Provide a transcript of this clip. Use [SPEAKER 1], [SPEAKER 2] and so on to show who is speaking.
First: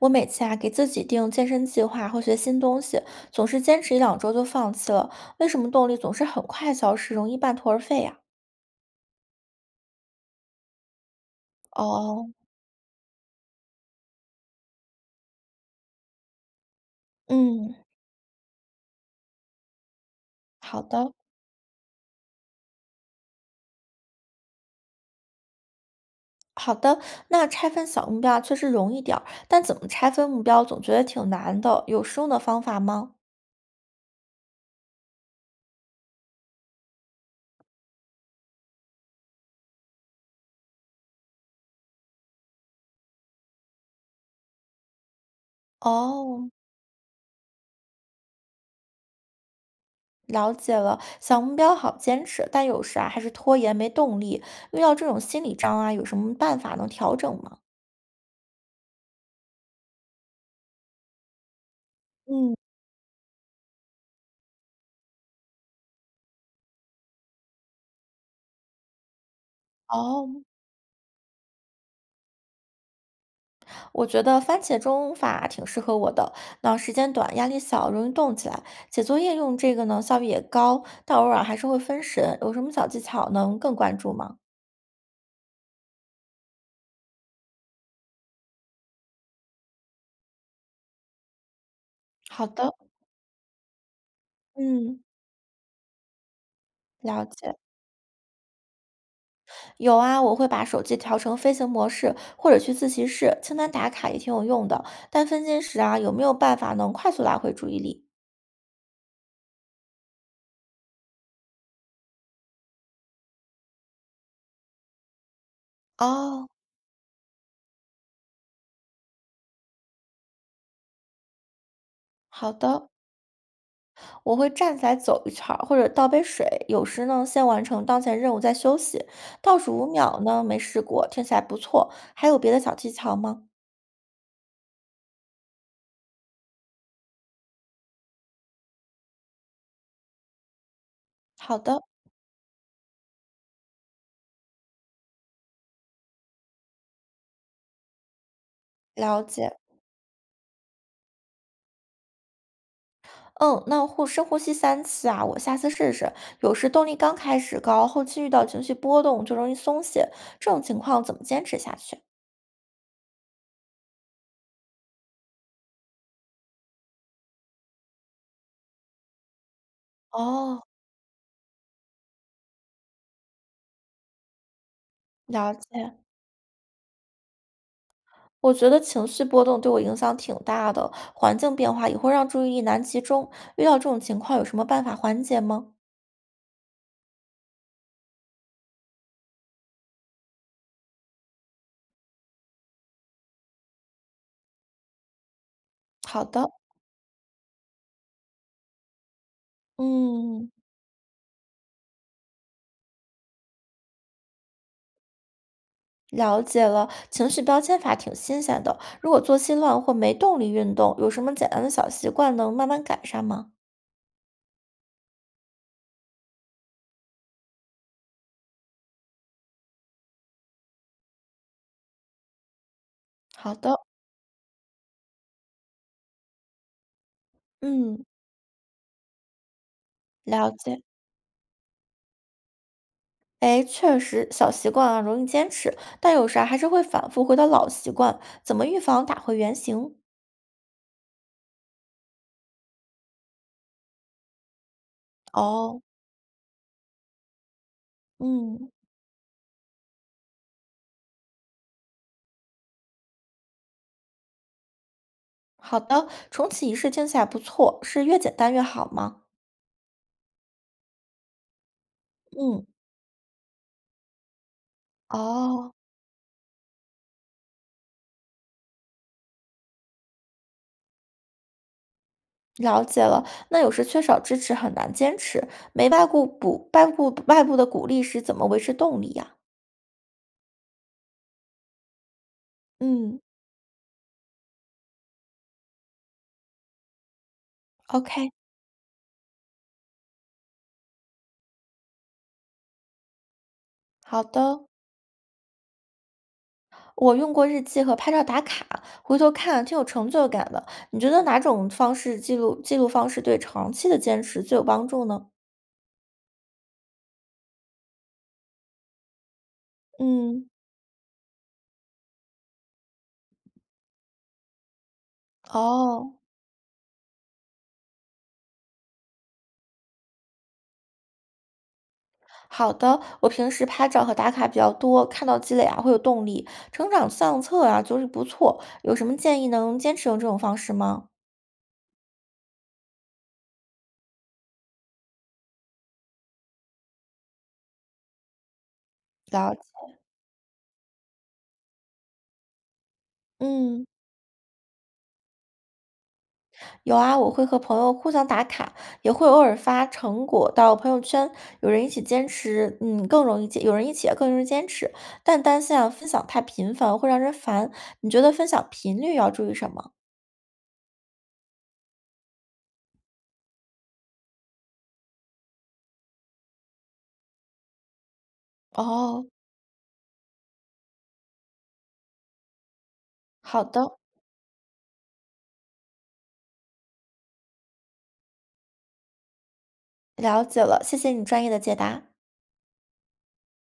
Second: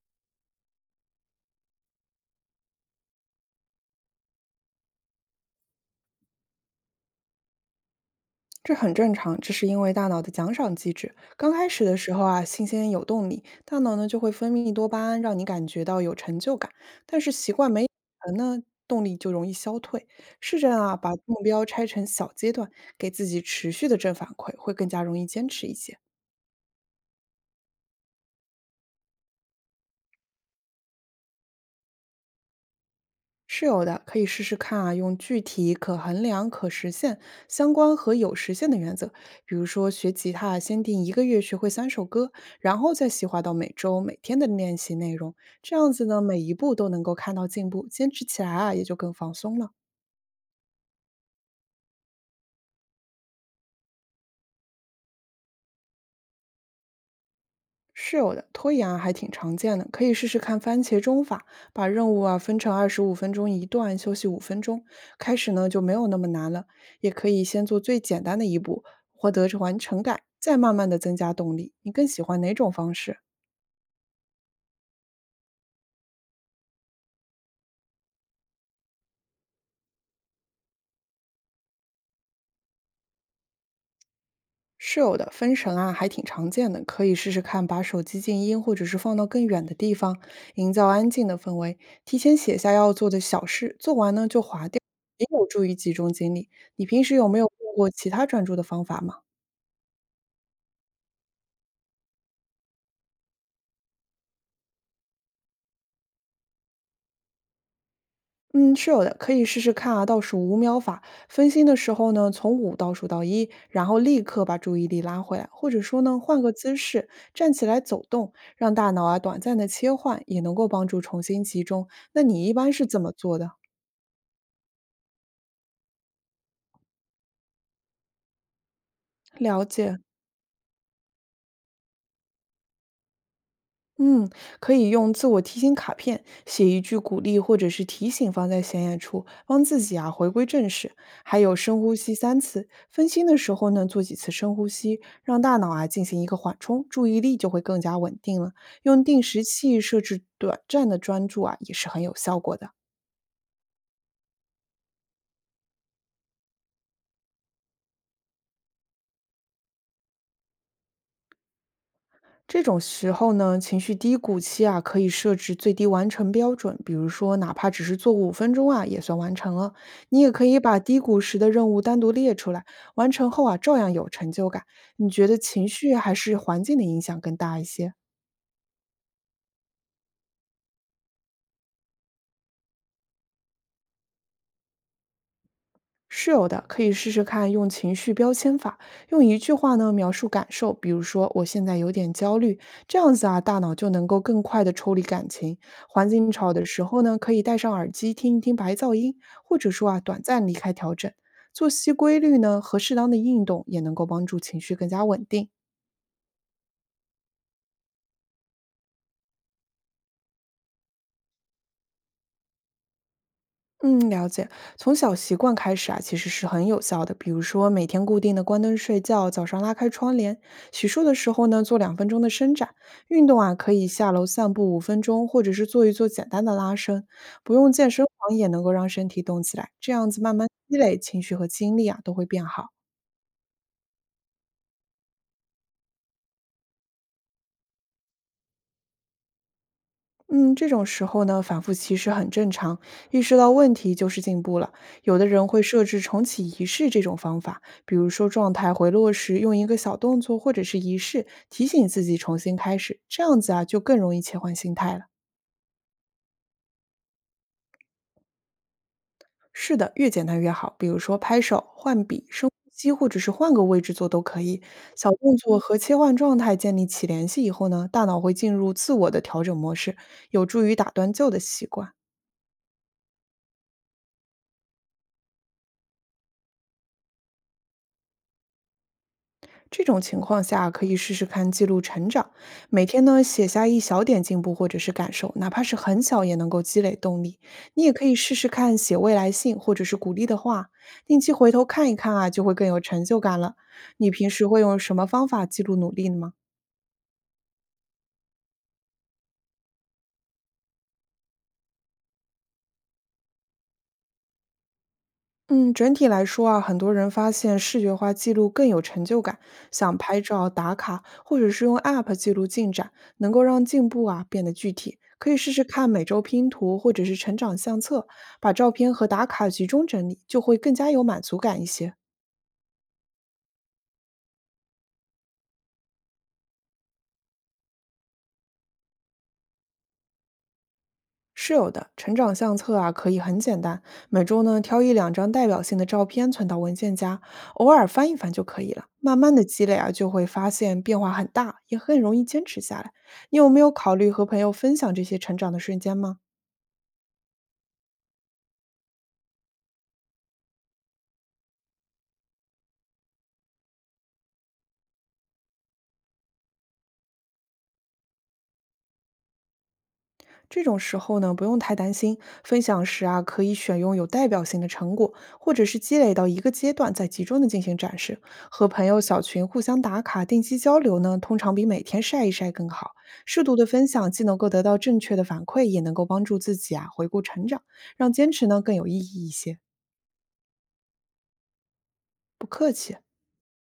[SPEAKER 1] 我每次啊给自己定健身计划或学新东西，总是坚持一两周就放弃了。为什么动力总是很快消失，容易半途而废呀？
[SPEAKER 2] 这很正常，这是因为大脑的奖赏机制。刚开始的时候
[SPEAKER 1] 哦。
[SPEAKER 2] 啊，新鲜有动力，大脑呢就会分泌多巴胺，让你感觉到有成就感。但是习惯
[SPEAKER 1] 嗯。
[SPEAKER 2] 没养成呢，动力就容易消退。试着
[SPEAKER 1] 好
[SPEAKER 2] 啊，把
[SPEAKER 1] 的。
[SPEAKER 2] 目标拆成小阶段，给自己持续的正反馈，会更加容易坚持一些。
[SPEAKER 1] 好的。那拆分小目标啊确实容易点儿，但怎么拆分目标总觉得挺难的。有实用的方法吗？
[SPEAKER 2] 是有的，可以试试看啊，用具体、可衡量、可实现、相关和有实现的原则。比如说，学吉他先定1个月学会3首歌，然后再细化到每周、每天的练习内容。这样子呢，每
[SPEAKER 1] 哦，
[SPEAKER 2] 一步都能够看到进步，坚持起来啊，也就更放松了。
[SPEAKER 1] 了解了。小目标好坚持，但有时啊还是拖延没动力。遇到这种心理障碍，有什么办法能调整吗？
[SPEAKER 2] 是有的，拖延啊还挺常见的，可以试试看番茄钟法，把任务啊
[SPEAKER 1] 嗯。
[SPEAKER 2] 分成25分钟一段，休息五分钟，开始呢就没有那么难了。也可以先做最简单的一步，获得完成感，
[SPEAKER 1] 哦。
[SPEAKER 2] 再慢慢的增加动力。你更喜欢哪种方式？
[SPEAKER 1] 我觉得番茄钟法挺适合我的，那时间短，压力小，容易动起来。写作业用这个呢，效率也高，但偶尔还是会分神。有什么小技巧能更关注吗？
[SPEAKER 2] 是有的，分神啊还挺常见的，可以试试看把手机静音，或者是放到更远的地方，营造安静的氛围。提前
[SPEAKER 1] 好
[SPEAKER 2] 写
[SPEAKER 1] 的。
[SPEAKER 2] 下要做的小事，做完呢就划掉，
[SPEAKER 1] 嗯。
[SPEAKER 2] 也有助于集中精力。你平时
[SPEAKER 1] 了
[SPEAKER 2] 有没有
[SPEAKER 1] 解。
[SPEAKER 2] 用过其他专注的方法吗？
[SPEAKER 1] 有啊，我会把手机调成飞行模式，或者去自习室，清单打卡也挺有用的。但分心时啊，有没有办法能快速拉回注意力？
[SPEAKER 2] 嗯，是有的，可以试试看啊，倒数五秒法。分心的时候呢，从五倒数到一，然后立刻把注意力拉回来，或者说呢，换
[SPEAKER 1] 哦。
[SPEAKER 2] 个姿势，站起来走动，让大脑啊短暂的切换，也能够帮助重新集中。那你
[SPEAKER 1] 好
[SPEAKER 2] 一般是
[SPEAKER 1] 的。
[SPEAKER 2] 怎么做的？
[SPEAKER 1] 我会站起来走一圈儿，或者倒杯水。有时呢，先完成当前任务再休息。倒
[SPEAKER 2] 了
[SPEAKER 1] 数五
[SPEAKER 2] 解。
[SPEAKER 1] 秒呢，没试过，听起来不错。还有别的小技巧吗？
[SPEAKER 2] 嗯，可以用自我提醒卡片写一句鼓励或者是提醒放在显眼处，帮自己啊回归正视。还有
[SPEAKER 1] 好
[SPEAKER 2] 深
[SPEAKER 1] 的。
[SPEAKER 2] 呼吸三次，分心的时候呢做几次深呼吸，让大脑啊进行一个缓冲，注意力就会更加稳定了。用
[SPEAKER 1] 了
[SPEAKER 2] 定时
[SPEAKER 1] 解。
[SPEAKER 2] 器设置短暂的专注啊，也是很有效果的。
[SPEAKER 1] 嗯，那呼深呼吸3次啊，我下次试试。有时动力刚开始高，后期遇到情绪波动就容易松懈，这种情况怎么坚持下去？
[SPEAKER 2] 这种时候呢，情绪低谷期啊，可以设置最低完成标准，比如说哪怕只是做五分钟啊，也算完成了。你也可以
[SPEAKER 1] 哦。
[SPEAKER 2] 把低谷时的任务单独列出来，完成后啊，照样有成就感。你觉得
[SPEAKER 1] 了
[SPEAKER 2] 情绪
[SPEAKER 1] 解。
[SPEAKER 2] 还是环境的影响更大一些？
[SPEAKER 1] 我觉得情绪波动对我影响挺大的，环境变化也会让注意力难集中。遇到这种情况，有什么办法缓解吗？
[SPEAKER 2] 是有的，可以试试看用情绪标签法，用一句话呢描述感受，比如说我现在有点焦虑，这样子啊，大脑就能够更快的抽离感情。环
[SPEAKER 1] 好
[SPEAKER 2] 境
[SPEAKER 1] 的。
[SPEAKER 2] 吵的时候呢，可以戴上耳机听一听白噪音，或者说啊，短暂
[SPEAKER 1] 嗯，
[SPEAKER 2] 离开调整。作息规律呢和适当的运动也能够帮助情绪更加稳定。
[SPEAKER 1] 了解了，情绪标签法挺新鲜的。如果作息乱或没动力运动，有什么简单的小习惯能慢慢改善吗？
[SPEAKER 2] 嗯，了解。从小习惯开始啊，其实是很有效的。比如说，每天固定的关灯睡觉，早上拉开窗帘，洗漱的时候呢，做2分钟的伸展运动
[SPEAKER 1] 好
[SPEAKER 2] 啊，
[SPEAKER 1] 的。
[SPEAKER 2] 可以下楼散步五分钟，或者是做一做简单的拉伸，不用健
[SPEAKER 1] 嗯。
[SPEAKER 2] 身房也能够让身体动起来。这样子慢慢
[SPEAKER 1] 了
[SPEAKER 2] 积
[SPEAKER 1] 解。
[SPEAKER 2] 累，情绪和精力啊都会变好。
[SPEAKER 1] 哎，确实，小习惯啊容易坚持，但有时啊还是会反复回到老习惯，怎么预防打回原形？
[SPEAKER 2] 嗯，这种时候呢，反复其实很正常。意识到问题就是进步了。有的人会
[SPEAKER 1] 哦。
[SPEAKER 2] 设置重启仪式这种方法，比如说状
[SPEAKER 1] 嗯。
[SPEAKER 2] 态回落时用一个小动作或者是仪式提醒自己重新开始，这样子啊就更容易切换心态了。
[SPEAKER 1] 好的，重启仪式听起来不错，是越简单越好吗？
[SPEAKER 2] 是的，越简单越好。比如说拍手、换笔、深呼
[SPEAKER 1] 嗯。
[SPEAKER 2] 吸，或者是换个位置坐都可以。小动作
[SPEAKER 1] 哦。
[SPEAKER 2] 和切换状态建立起联系以后呢，大脑会进入自我的调整模式，有助于打断旧的习惯。
[SPEAKER 1] 了解了。那有时缺少支持很难坚持，没外部补外部外部的鼓励时，怎么维持动力呀？
[SPEAKER 2] 这种情况下，可以试试看记录成长，每天
[SPEAKER 1] 嗯
[SPEAKER 2] 呢写下一小点进步或者是感受，哪怕是很小，也能够积累动力。你也可以
[SPEAKER 1] ，OK。
[SPEAKER 2] 试试看写未来信或者是鼓励的话，定期回头看一看啊，就会更有成就感了。你
[SPEAKER 1] 好
[SPEAKER 2] 平时会
[SPEAKER 1] 的，
[SPEAKER 2] 用什么方法记录努力呢？
[SPEAKER 1] 我用过日记和拍照打卡，回头看挺有成就感的。你觉得哪种方式记录方式对长期的坚持最有帮助呢？
[SPEAKER 2] 嗯，整体来说啊，很多人发现视觉化记录更有成就感，想拍
[SPEAKER 1] 嗯。
[SPEAKER 2] 照打卡，或者是用 App 记录进展，能够让进步啊变得具体。可以试试看每
[SPEAKER 1] 哦。
[SPEAKER 2] 周拼图或者是成长相册，把照片和打卡集中整理，就会更加有满足感一些。
[SPEAKER 1] 好的，我平时拍照和打卡比较多，看到积累啊会有动力，成长相册啊就是不错。有什么建议能坚持用这种方式吗？
[SPEAKER 2] 是有的，成长相册啊，可以很简单，每周呢挑一两张代表性的照片存到文件夹，偶尔翻一翻就可以了。慢慢的
[SPEAKER 1] 了解。
[SPEAKER 2] 积累啊，就会发现变化很大，也很容易坚持下来。你有没有
[SPEAKER 1] 嗯。
[SPEAKER 2] 考虑和朋友分享这些成长的瞬间吗？
[SPEAKER 1] 有啊，我会和朋友互相打卡，也会偶尔发成果到朋友圈。有人一起也更容易坚持。但担心啊，分享太频繁会让人烦。你觉得分享频率要注意什么？
[SPEAKER 2] 这种时候呢，不用太担心。分享时啊，可以选用有代表性的成果，或者是积累到一个阶段再集中的进行展示。和朋友小
[SPEAKER 1] 哦。
[SPEAKER 2] 群互相打卡、定期交流呢，通常比每天晒一晒更好。适度
[SPEAKER 1] 好
[SPEAKER 2] 的
[SPEAKER 1] 的。
[SPEAKER 2] 分享，既能够得到正确的反馈，也能够帮助自己啊回顾成长，让坚持呢更有意义一些。
[SPEAKER 1] 了解了，谢谢你专业的解答。